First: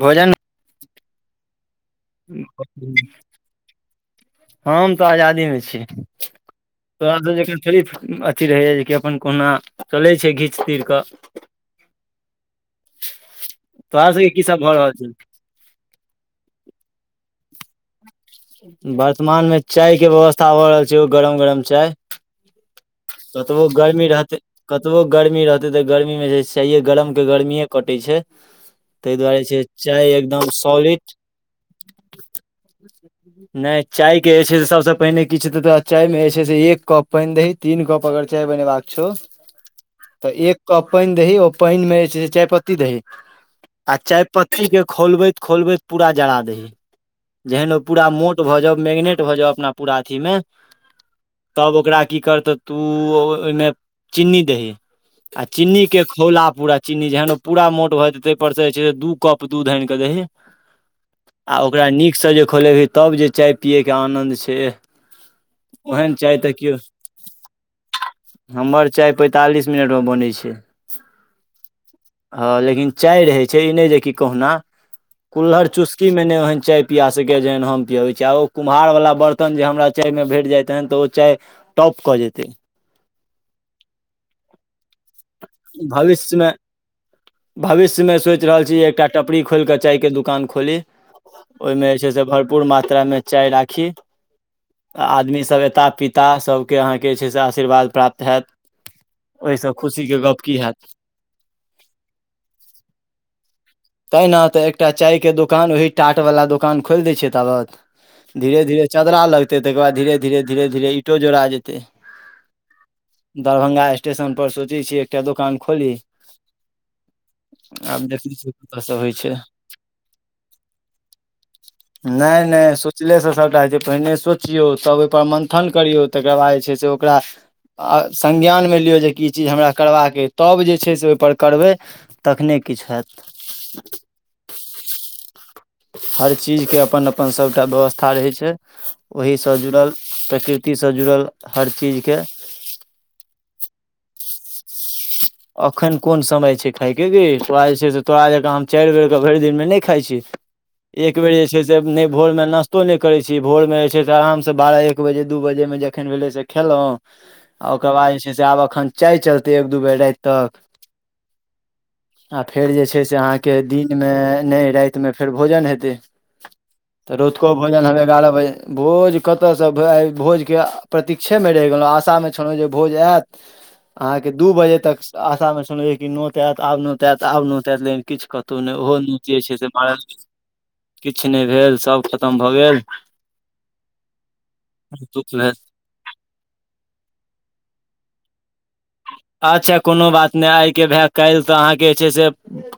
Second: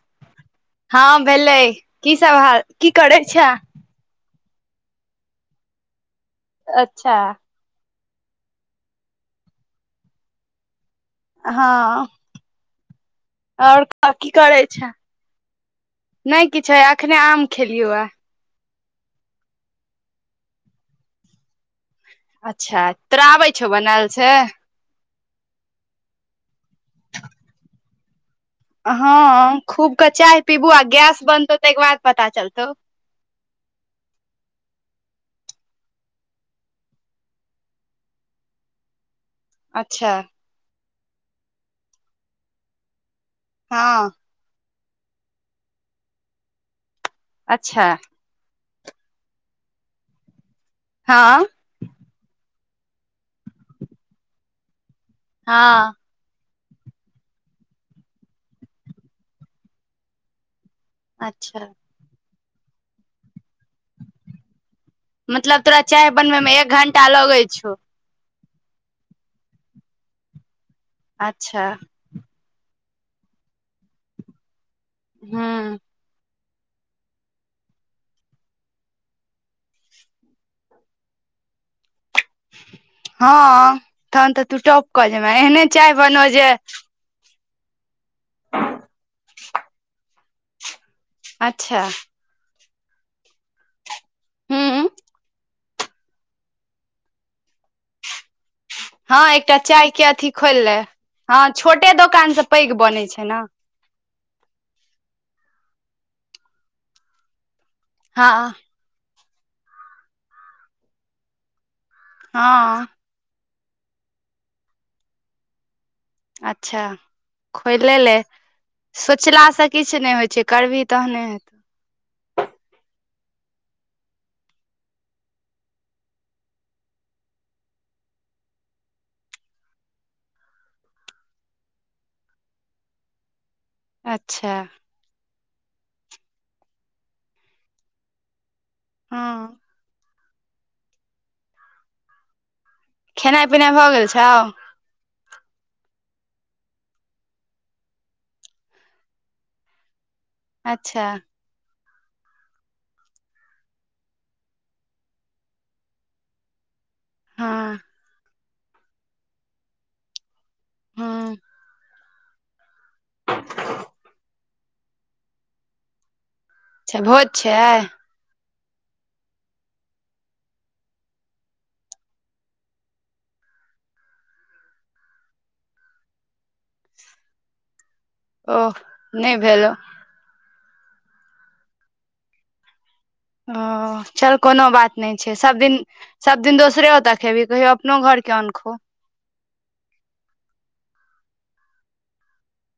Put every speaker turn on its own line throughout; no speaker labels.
भोजन
हँ भेलै की सब हाल की करय छैं
हम तऽ आजादी में छी
अच्छा
तोरा सभ जेकां थोड़ी अथी रहेया जेकि अपन कहुना चले छै घीच तीर कऽ
हँ आओर
तोरा
कह
सबके
की
सब
करै
भऽ
छै
रहल
नहि किछ हयए एखने आम खेलियौयै
वर्तमान मे चाय के व्यवस्था हो रहल छै ओहो गरम गरम चाय
अच्छा तोरा आबै
कतबो
छौ
गर्मी
बनायल से
रहतै कतबो गर्मी रहते तऽ गर्मी मे जे चाहिये गरम के गर्मीये कटे छै ताहि दुआरे
हँ
छै
खूब कऽ चाय
एकदम
पीबू आ
सॉलिड
गैस बनतौ तै के बाद पता चलतौ
नहि चाय के जे छै से सबसँ पहिने किछु तऽ तोरा चाय मे जे छै से एक कप पानि दही तीन कप अगर चाय बनेबाक छौ
अच्छा
तऽ एक कप पानि दही ओ पानि मे जे छै चाय पत्ती दहि आ
हँ
चाय पत्ती के खोलबैत खोलबैत पूरा जरा दही जेहन ओ
अच्छा
पूरा मोट भऽ जाउ मैगनेट भऽ जाउ अपना पूरा अथि मे
हँ
तब ओकरा की करतौ तुऽ ओहिमे चीनी दहि आ चीन्नी
हँ
के खौला पूरा चीन्नी जेहन ओ पूरा मोट भऽ जेतै ताहिपरसँ जे छै से दू कप दूध आनि कऽ दही आ
अच्छा
ओकरा नीकसँ जे खोलेबही तब जे चाय पियैके आनन्द छै एह
मतलब तोरा चाय बनबैमे एक घंटा लगै छौ
हमर चाय पैंतालीस मिनटमे बनय छै
अच्छा
ह लेकिन चाय रहे छै ई नहि जे कि कहुना कुल्हर
हूँ
चुस्की में नै ओहन चाय पिया सकैए जेहन हम पियबै छी आ ओ कुम्हारवला बरतन जे हमरा चायमे भेट जाय तहन तऽ ओ चाय टॉप कऽ जेतै
हँ तहन तऽ तू टॉप कऽ जेबैं एहने चाय बनौ
भविष्य मे
जे
भविष्य मे सोचि रहल छी एकटा टपरी खोलि कऽ चाय के दुकान खोली
अच्छा
ओहिमे जे छै से भर पूर्ण मात्रा मे चाय राखी
हूँ
आ आदमी सब एता पीता सब के अहाँके जे छै से आशीर्वाद प्राप्त हैयत
हँ एकटा चाय के अथी खोइल
हैत
ले हँ छोटे दोकान से पैघ बनय छै न
तेहि न तऽ एकटा चायके दोकान ओही टाटवला दोकान खोलि दैत छियै ताबत
हँ
धीरे धीरे चदरा लगतै तकर बाद धीरे धीरे धीरे धीरे ईंटो जोड़ा जेतै
हँ
दरभंगा स्टेशन पर सोचै छी एकटा दोकान खोली
अच्छा खोइले
आब
ले
देखै छियै कतऽ सँ होइ छै
सोचलासँ किछ नहि होइ छै करबिही तहने हेतौ
नहि नहि सोचलेसँ सभटा होइ छै पहिने सोचियौ तब ओहिपर मन्थन करियौ तकर बाद जे छै से ओकरा आ संज्ञानमे लियौ जेकि ई चीज हमरा करबाक अइ तब जे छै से ओहिपर करबै तखने किछ हैत
अच्छा
हर चीजके अपन अपन सभटा व्यवस्था रहैत छै ओहिसँ
हँ
जुड़ल प्रकृतिसँ जुड़ल हर चीजके
खेनाइ पिनाइ भऽ गेल छौ
अखन कोन समय छै खायके गे तोरा जे छै से तोरा जका हम चाइर बेर कऽ भरि दिनमे नहि खाइ छी
अच्छा
एक बेर जे छै से से नहि भोरमे नाश्तो नहि करै छी भोरमे जे छै से आरामसँ बारह एक बजे दू बजेमे जखन भेलै से खेलौं आ
हँ
ओकर बाद जे छै से आब अखन चाय चलते एक दू बेर राति तक
हँ
आ फेर जे छै से अहाँके दिनमे नहि राइतमे फेर भोजन हेतै
अच्छा
तऽ
भोज
रौत
छै
को
आइ
भोजन हम एगारह बजे भोज कतसँ भै भोजके प्रतीक्षेमे रहि गेलौ आशामे छलौ जे भोज आयत अहाँके दू बजे तक आशा मे सुनैय कि नोत आयत आब नोत आयत आब नोत आयत लेकिन किछ कतौ
ओह
नहि ओहो
नहि
निचे छै
भेल
से भरल किछ नहि भेल सब खतम भऽ गेल
ओ चल कोनो बात नहि
दुःख
छै
भेल
सब दिन सब दिन दोसरे ओतय खेबही कहियो अपनो घर कि यै नहि खो
अच्छा कोनो बात नहि आय के भाय काइल तऽ अहाँके जे छै से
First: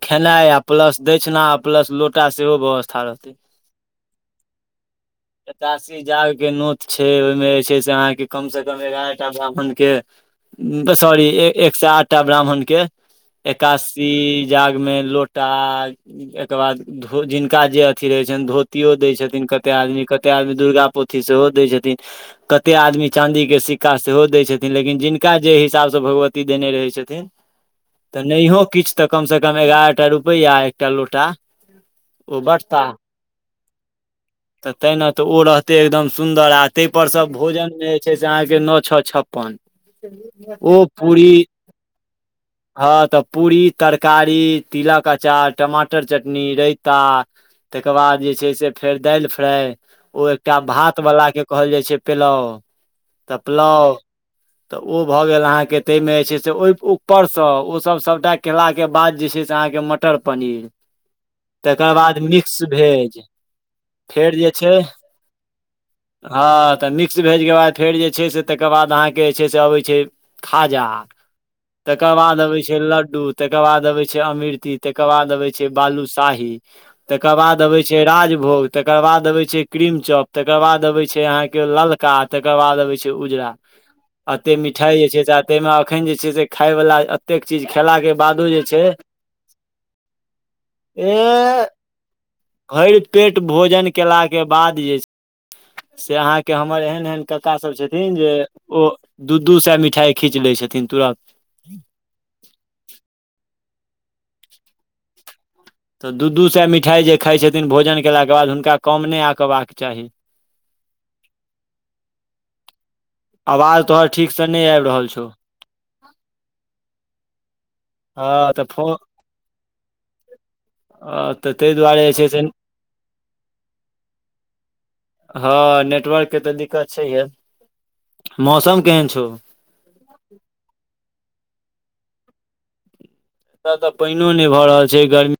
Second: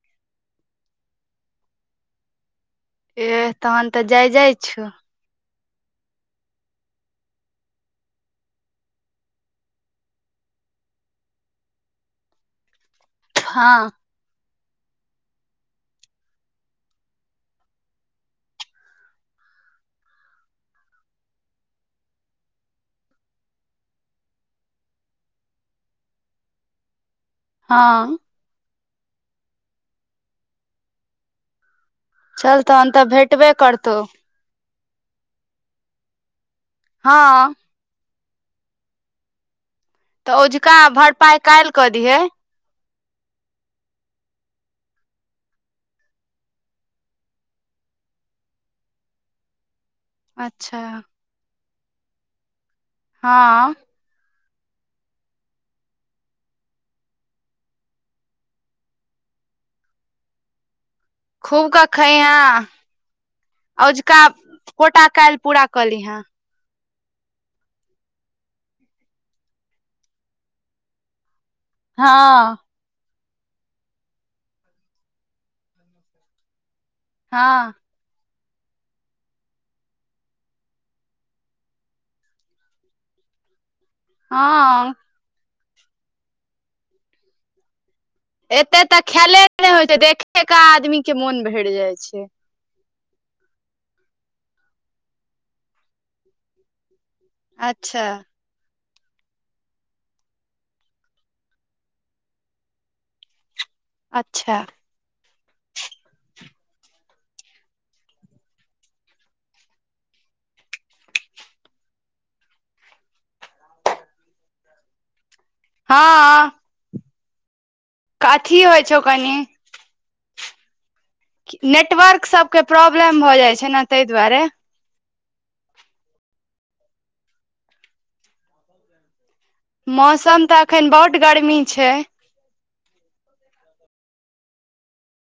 खेनाइ आ प्लस दछिना प्लस लोटा सेहो भ
एह तहन तऽ जय जय छौ
एकादशी जाग के नोत छै ओहिमे जे छै से अहाँके कम से कम एगारह टा ब्राह्मण के सॉरी एक सए आठटा ब्राह्मण के
हँ
एकासी जाग मे लोटा एकर बाद धो जिनका जे अथी रहय छैन धोतीयो दै छथिन कते आदमी कते आदमी दुर्गा पोथी सेहो दै छथिन कते आदमी चांदी के सिक्का सेहो दै छथिन लेकिन जिनका जे हिसाबसँ भगवती देने रहै छथिन
हँ
तऽ नहियो किछ तऽ कम से कम एगारह टा रुपया आ एकटा लोटा ओ
चल
बँटताह
तहन तऽ भेटबे करतौ
तऽ तैना तऽ ओ रहतै एकदम सुन्दर आ तै पर सब
हँ
भोजन जे छै से अहाँके नौ छौ छप्पन
तऽ
ओ
ओझुका
पूरी
भरपाइ काइल कऽ दिहे
हँ तऽ पूरी तरकारी तिलक अचार टमाटर चटनी रैयता तेकर बाद जे छै से फेर दाइल फ्राइ ओ एकटा
अच्छा
भातवला के कहल जाइ छै पेलाव तऽ
हँ
पलाव तऽ ओ भऽ गेल अहाँके तहिमे जे छै से ओहि ऊपरसँ ओसभ सभटा केलाके बाद जे छै से अहाँके मटर पनीर तकर बाद मिक्स भेज
अझुका
फेर जे छै
कोटा काइल पूरा कऽली हैँ
हँ तऽ मिक्स भेज के बाद फेर जे छै से तकर बाद अहाँके जे छै से अबै छै खाजा तकर बाद
हँ
अबै छै लड्डू तकर बाद अबै छै अमृति तकर बाद अबै छै बालू शाही तकर बाद
हँ
अबै छै राज भोग तकर बाद अबै छै क्रीम चॉप तकर बाद अबै छै अहाँके ललका तकर बाद अबै छै उजरा अते
हँ
मिठाई जे छै से ते मे अखन जे छै से खाय वला एते चीज खेला के बादो जे छै
एते तऽ खेले नहि होइत छै देखे क आदमी के मोन
ए
भरि जाइ छै
भरि पेट भोजन केला के बाद जे छै से अहाँके हमर एहन एहन कका सब
अच्छा
छथिन जे ओ दू दू सए मिठाई खीच लै छथिन तुरत
अच्छा
तऽ दू दू सए मिठाइ जे खाइत छथिन भोजन कयलाके बाद हुनका कम नहि आकबाक चाही [inaudible] आवाज तोहर ठीकसँ नहि आबि रहल छौ
हँ
हँ
काथी
तऽ
होइ
फो
छै ओ कनी
तऽ ताहि दुआरे जे
नेटवर्क
छै से
सभके प्रॉब्लम भऽ जाइ छै ने तहि दुआरे
हँ नेटवर्क के तऽ दिक्कत छैहे मौसम केहन छौ
मौसम तऽ एखन बहुत गर्मी छै
एतय तऽ पाइनो नहि भऽ रहल छै गर्मी